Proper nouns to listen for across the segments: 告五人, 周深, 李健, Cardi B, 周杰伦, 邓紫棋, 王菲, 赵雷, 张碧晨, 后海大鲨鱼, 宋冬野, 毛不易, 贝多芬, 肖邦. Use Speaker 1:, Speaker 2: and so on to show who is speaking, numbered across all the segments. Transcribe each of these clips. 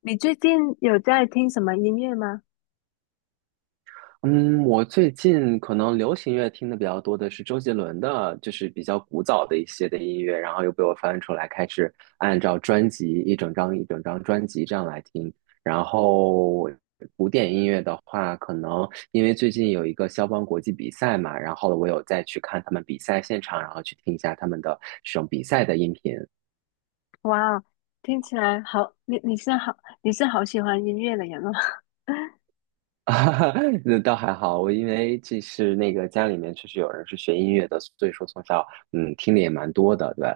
Speaker 1: 你最近有在听什么音乐吗？
Speaker 2: 嗯，我最近可能流行乐听的比较多的是周杰伦的，就是比较古早的一些的音乐，然后又被我翻出来，开始按照专辑一整张一整张专辑这样来听。然后古典音乐的话，可能因为最近有一个肖邦国际比赛嘛，然后我有再去看他们比赛现场，然后去听一下他们的这种比赛的音频。
Speaker 1: 哇哦，听起来好，你是好，你是好喜欢音乐的人哦。
Speaker 2: 啊 那倒还好，我因为这是那个家里面确实有人是学音乐的，所以说从小听的也蛮多的，对，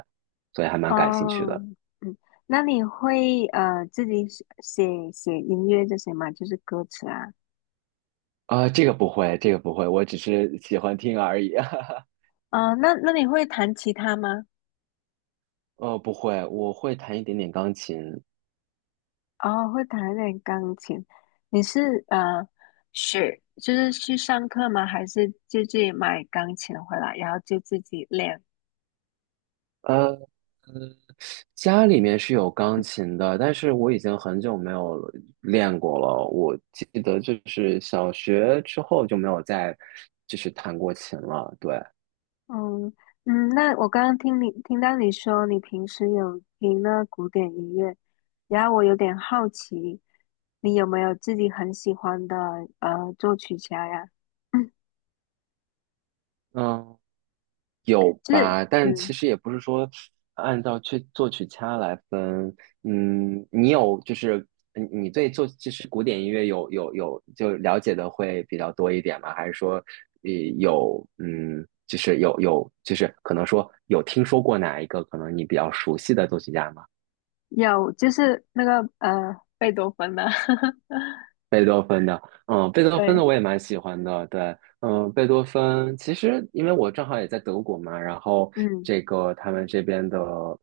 Speaker 2: 所以还 蛮感兴趣
Speaker 1: 哦，
Speaker 2: 的。
Speaker 1: 嗯，那你会自己写音乐这些吗？就是歌词啊。
Speaker 2: 啊、这个不会，这个不会，我只是喜欢听而已。
Speaker 1: 哦，那你会弹吉他吗？
Speaker 2: 不会，我会弹一点点钢琴。
Speaker 1: 哦，会弹一点钢琴。你是学就是去上课吗？还是就自己买钢琴回来，然后就自己练？
Speaker 2: 呃，家里面是有钢琴的，但是我已经很久没有练过了。我记得就是小学之后就没有再就是弹过琴了。对，
Speaker 1: 嗯嗯，那我刚刚听你听到你说你平时有听那古典音乐，然后我有点好奇，你有没有自己很喜欢的作曲家呀？嗯，
Speaker 2: 嗯。有
Speaker 1: 就是
Speaker 2: 吧，但其
Speaker 1: 嗯
Speaker 2: 实也不是说按照去作曲家来分，嗯，你有就是嗯你对作就是古典音乐有就了解的会比较多一点吗？还是说，呃，有嗯，就是有有就是可能说有听说过哪一个可能你比较熟悉的作曲家吗？
Speaker 1: 有，就是贝多芬的，
Speaker 2: 贝多芬的，贝多芬
Speaker 1: 对，
Speaker 2: 的我也蛮喜欢的，对，贝多芬其实因为我正好也在德国嘛，然后
Speaker 1: 嗯，
Speaker 2: 这个他们这边的，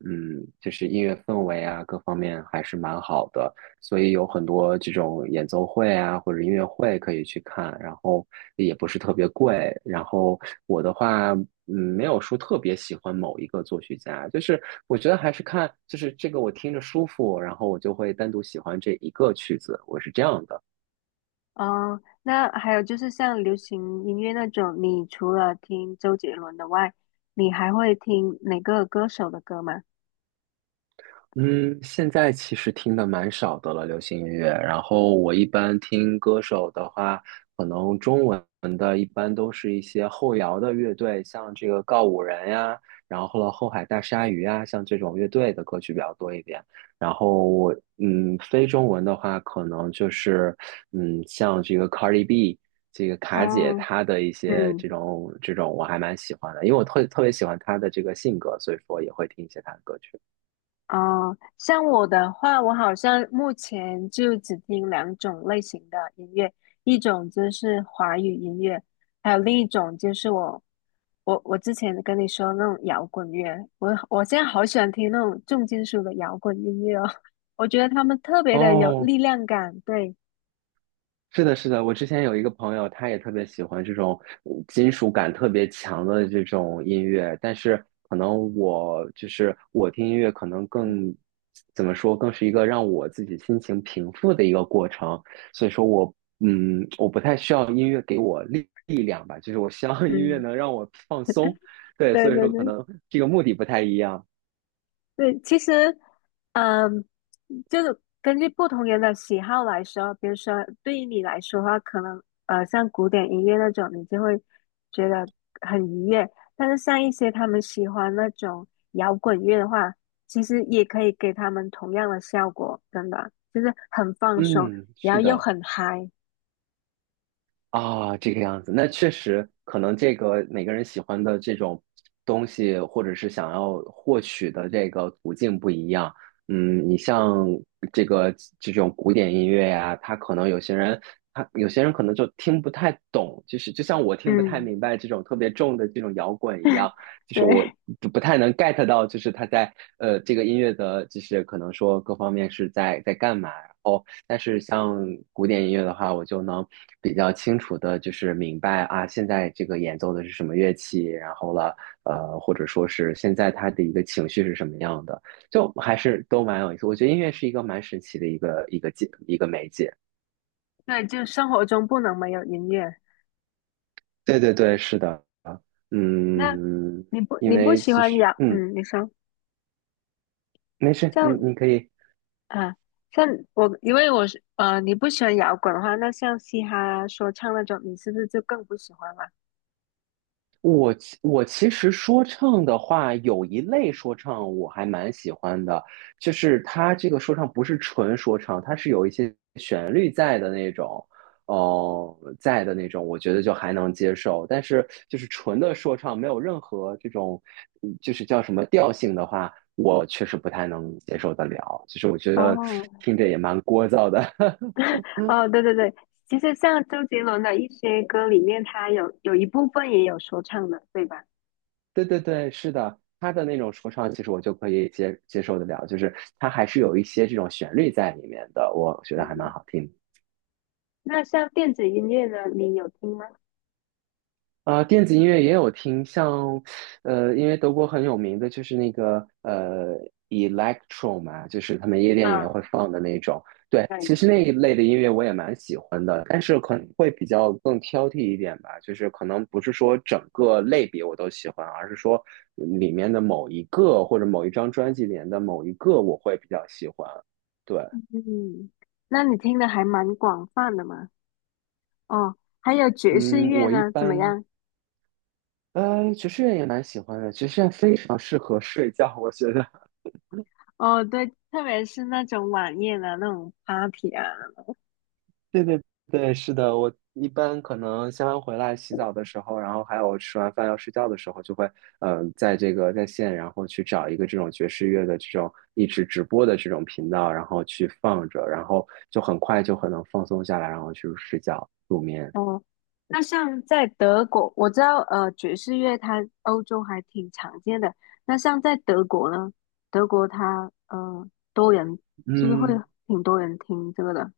Speaker 2: 就是音乐氛围啊，各方面还是蛮好的，所以有很多这种演奏会啊或者音乐会可以去看，然后也不是特别贵，然后我的话。没有说特别喜欢某一个作曲家，就是我觉得还是看，就是这个我听着舒服，然后我就会单独喜欢这一个曲子，我是这样的。
Speaker 1: 哦，那还有就是像流行音乐那种，你除了听周杰伦的外，你还会听哪个歌手的歌吗？
Speaker 2: 嗯，现在其实听的蛮少的了，流行音乐。然后我一般听歌手的话，可能中文的一般都是一些后摇的乐队，像这个告五人呀，然后了后海大鲨鱼呀，像这种乐队的歌曲比较多一点。然后我非中文的话，可能就是像这个 Cardi B。这个卡姐
Speaker 1: 哦，
Speaker 2: 她的一些这
Speaker 1: 嗯。
Speaker 2: 种这种我还蛮喜欢的，因为我特别喜欢她的这个性格，所以说也会听一些她的歌曲。
Speaker 1: 哦，像我的话，我好像目前就只听两种类型的音乐，一种就是华语音乐，还有另一种就是我之前跟你说那种摇滚乐，我现在好喜欢听那种重金属的摇滚音乐哦，我觉得他们特别的有
Speaker 2: 哦，
Speaker 1: 力量感，对，
Speaker 2: 是的，是的，我之前有一个朋友，他也特别喜欢这种金属感特别强的这种音乐，但是可能我就是我听音乐可能更怎么说，更是一个让我自己心情平复的一个过程，所以说我不太需要音乐给我力量吧，就是我希望音乐
Speaker 1: 嗯，
Speaker 2: 能让我放松，对，
Speaker 1: 对
Speaker 2: 所以
Speaker 1: 对
Speaker 2: 说可
Speaker 1: 对。
Speaker 2: 能这个目的不太一样，
Speaker 1: 对，其实，嗯，就是根据不同人的喜好来说，比如说对于你来说的话，可能像古典音乐那种，你就会觉得很愉悦；但是像一些他们喜欢那种摇滚乐的话，其实也可以给他们同样的效果，真的就是很放松，
Speaker 2: 嗯，
Speaker 1: 然
Speaker 2: 是
Speaker 1: 后又
Speaker 2: 的。
Speaker 1: 很嗨。
Speaker 2: 啊，这个样子，那确实可能这个每个人喜欢的这种东西，或者是想要获取的这个途径不一样。你像这个这种古典音乐呀，他有些人可能就听不太懂，就是就像我听不太
Speaker 1: 嗯，
Speaker 2: 明白这种特别重的这种摇滚一样，就是我
Speaker 1: 对
Speaker 2: 不太能 get 到，就是他在这个音乐的，就是可能说各方面是在干嘛。但是像古典音乐的话，我就能比较清楚的，就是明白啊，现在这个演奏的是什么乐器，然后了，或者说是现在他的一个情绪是什么样的，就还是都蛮有意思。我觉得音乐是一个蛮神奇的一个媒介。
Speaker 1: 对，就生活中不能没有音乐。
Speaker 2: 对对对，是的，
Speaker 1: 那
Speaker 2: 嗯，
Speaker 1: 你不
Speaker 2: 因
Speaker 1: 你不
Speaker 2: 为
Speaker 1: 喜
Speaker 2: 其
Speaker 1: 欢
Speaker 2: 实
Speaker 1: 摇，
Speaker 2: 嗯，
Speaker 1: 嗯，你说。
Speaker 2: 没事，
Speaker 1: 像
Speaker 2: 你可以。
Speaker 1: 啊，像我，因为我是，你不喜欢摇滚的话，那像嘻哈、说唱那种，你是不是就更不喜欢了？
Speaker 2: 我其实说唱的话，有一类说唱我还蛮喜欢的，就是它这个说唱不是纯说唱，它是有一些旋律在的那种，哦、在的那种，我觉得就还能接受。但是就是纯的说唱，没有任何这种，就是叫什么调性的话，我确实不太能接受得了。其实我觉得
Speaker 1: 哦，
Speaker 2: 听着也蛮聒噪的。
Speaker 1: 哦，对对对，其实像周杰伦的一些歌里面，他有一部分也有说唱的，对吧？
Speaker 2: 对对对，是的，他的那种说唱，其实我就可以接受得了，就是他还是有一些这种旋律在里面的，我觉得还蛮
Speaker 1: 嗯，
Speaker 2: 好听的。
Speaker 1: 那像电子音乐呢，你有听吗？
Speaker 2: 啊、电子音乐也有听，像，因为德国很有名的就是那个electro 嘛，就是他们夜店里面
Speaker 1: 啊，
Speaker 2: 会放的那种。对，
Speaker 1: 对，
Speaker 2: 其实那一类的音乐我也蛮喜欢的，但是可能会比较更挑剔一点吧，就是可能不是说整个类别我都喜欢，而是说里面的某一个或者某一张专辑里面的某一个我会比较喜欢。对，
Speaker 1: 嗯，那你听的还蛮广泛的嘛。哦，还有爵士
Speaker 2: 嗯，
Speaker 1: 乐
Speaker 2: 我一
Speaker 1: 呢，怎么
Speaker 2: 般。
Speaker 1: 样？
Speaker 2: 爵士乐也蛮喜欢的，爵士乐非常适合睡觉，我觉得。
Speaker 1: 哦，对，特别是那种晚宴啊，那种 party 啊。
Speaker 2: 对对对，是的，我一般可能下班回来洗澡的时候，然后还有吃完饭要睡觉的时候，就会在这个在线，然后去找一个这种爵士乐的这种一直直播的这种频道，然后去放着，然后就很快就很能放松下来，然后去睡觉入眠。
Speaker 1: 哦，那像在德国，我知道爵士乐它欧洲还挺常见的。那像在德国呢，德国它多人是不是会
Speaker 2: 嗯，
Speaker 1: 挺多人听这个的？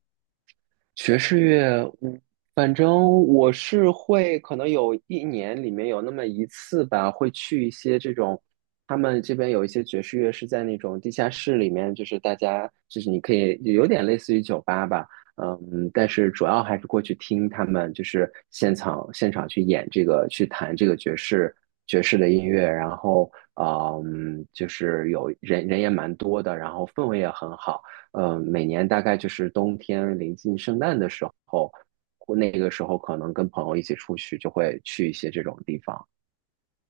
Speaker 2: 爵士乐，反正我是会，可能有一年里面有那么一次吧，会去一些这种，他们这边有一些爵士乐是在那种地下室里面，就是大家就是你可以有点类似于酒吧吧，但是主要还是过去听他们就是现场去演这个去弹这个爵士的音乐，然后就是有人也蛮多的，然后氛围也很好。每年大概就是冬天临近圣诞的时候，或那个时候可能跟朋友一起出去，就会去一些这种地方。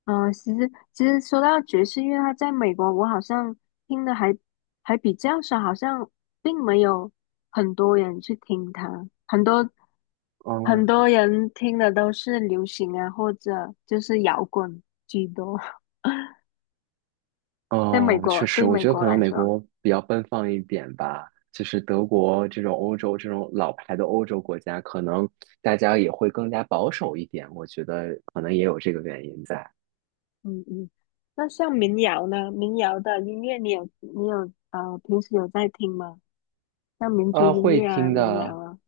Speaker 1: 其实说到爵士乐，它在美国我好像听的还比较少，好像并没有很多人去听它，很多
Speaker 2: 嗯
Speaker 1: 人听的都是流行啊，或者就是摇滚居多。在美
Speaker 2: 嗯，
Speaker 1: 国，
Speaker 2: 确实，
Speaker 1: 对
Speaker 2: 我
Speaker 1: 美
Speaker 2: 觉得
Speaker 1: 国
Speaker 2: 可能
Speaker 1: 来
Speaker 2: 美
Speaker 1: 说。
Speaker 2: 国比较奔放一点吧。就是德国这种欧洲这种老牌的欧洲国家，可能大家也会更加保守一点。我觉得可能也有这个原因在。
Speaker 1: 嗯嗯，那像民谣呢？民谣的音乐你有平时有在听吗？像民族
Speaker 2: 啊，
Speaker 1: 音
Speaker 2: 会
Speaker 1: 乐啊，
Speaker 2: 听
Speaker 1: 民谣
Speaker 2: 的，
Speaker 1: 啊，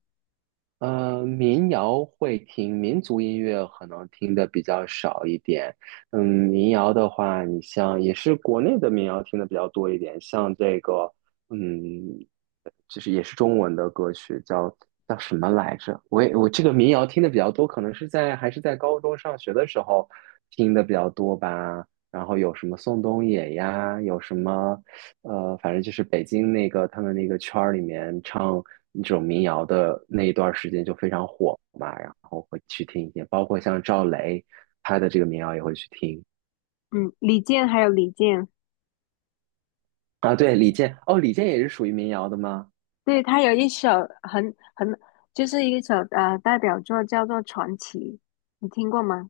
Speaker 2: 民谣会听，民族音乐可能听的比较少一点。民谣的话，你像也是国内的民谣听的比较多一点，像这个，嗯，就是也是中文的歌曲，叫什么来着？我这个民谣听的比较多，可能是在还是在高中上学的时候听的比较多吧。然后有什么宋冬野呀，有什么反正就是北京那个他们那个圈儿里面唱那种民谣的那一段时间就非常火嘛，然后会去听一些，包括像赵雷他的这个民谣也会去听
Speaker 1: 嗯，李健，
Speaker 2: 啊。对，李健，哦，李健也是属于民谣的吗？
Speaker 1: 对，他有一首很很就是一首代表作叫做《传奇》，你听过吗？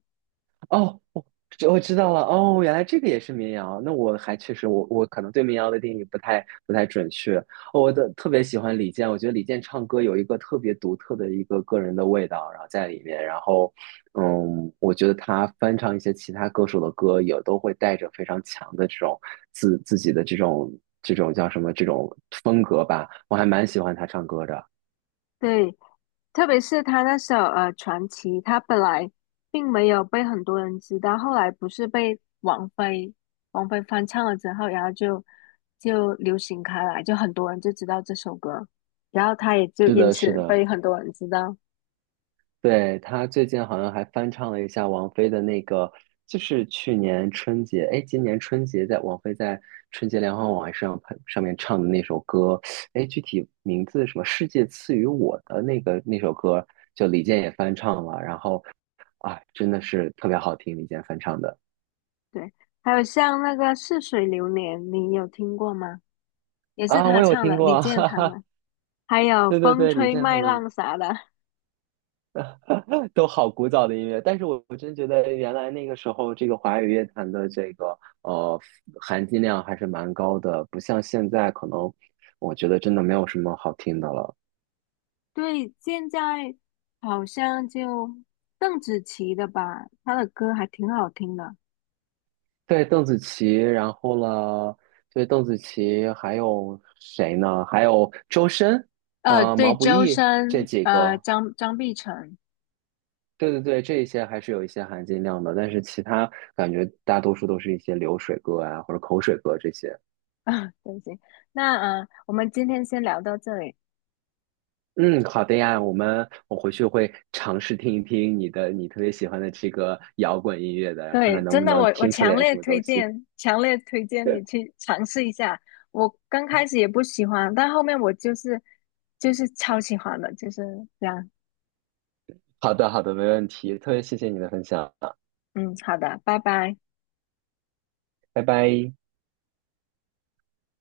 Speaker 2: 哦，我知道了。哦，原来这个也是民谣。那我还确实，我可能对民谣的定义不太准确。哦我的特别喜欢李健，我觉得李健唱歌有一个特别独特的一个个人的味道，然后在里面。然后，我觉得他翻唱一些其他歌手的歌，也都会带着非常强的这种自己的这种叫什么这种风格吧。我还蛮喜欢他唱歌的。
Speaker 1: 对，特别是他那首《传奇》，他本来并没有被很多人知道，后来不是被王菲翻唱了之后，然后就流行开来，就很多人就知道这首歌，然后他也就
Speaker 2: 是
Speaker 1: 因
Speaker 2: 的，是
Speaker 1: 此
Speaker 2: 的。
Speaker 1: 被很多人知道。
Speaker 2: 对，他最近好像还翻唱了一下王菲的那个，就是去年春节，哎，今年春节在王菲在春节联欢晚会上上面唱的那首歌，哎，具体名字什么《世界赐予我的》那首歌，就李健也翻唱了，然后啊，真的是特别好听，李健翻唱的。
Speaker 1: 对，还有像那个《似水流年》，你有听过吗？也是
Speaker 2: 啊，
Speaker 1: 他
Speaker 2: 我有
Speaker 1: 唱
Speaker 2: 听
Speaker 1: 的，
Speaker 2: 过
Speaker 1: 李
Speaker 2: 啊，
Speaker 1: 健
Speaker 2: 哈
Speaker 1: 他
Speaker 2: 哈，
Speaker 1: 们，还有
Speaker 2: 对对
Speaker 1: 《风
Speaker 2: 对，李
Speaker 1: 吹
Speaker 2: 健他
Speaker 1: 麦
Speaker 2: 们
Speaker 1: 浪》啥的，
Speaker 2: 都好古早的音乐，但是我真觉得原来那个时候，这个华语乐坛的这个含金量还是蛮高的，不像现在可能，我觉得真的没有什么好听的了。
Speaker 1: 对，现在好像就邓紫棋的吧，她的歌还挺好听的。
Speaker 2: 对，邓紫棋，然后呢，对，邓紫棋，还有谁呢？还有周深，
Speaker 1: 呃，对，
Speaker 2: 毛不
Speaker 1: 周
Speaker 2: 易这
Speaker 1: 深，
Speaker 2: 几
Speaker 1: 呃，
Speaker 2: 个，
Speaker 1: 张碧晨。
Speaker 2: 对对对，这一些还是有一些含金量的，但是其他感觉大多数都是一些流水歌啊，或者口水歌这些。
Speaker 1: 啊，对不起，那，我们今天先聊到这里。
Speaker 2: 嗯，好的呀，我回去会尝试听一听你特别喜欢的这个摇滚音乐的，看看
Speaker 1: 对，
Speaker 2: 能
Speaker 1: 真
Speaker 2: 不
Speaker 1: 的，
Speaker 2: 能
Speaker 1: 我我
Speaker 2: 听出来
Speaker 1: 强
Speaker 2: 点
Speaker 1: 烈
Speaker 2: 什么东
Speaker 1: 推
Speaker 2: 西。
Speaker 1: 荐，强烈推荐你 去尝试一下。我刚开始也不喜欢，但后面我就是就是超喜欢的，就是这样。
Speaker 2: 好的，好的，没问题，特别谢谢你的分享啊，
Speaker 1: 嗯，好的，拜拜。
Speaker 2: 拜拜。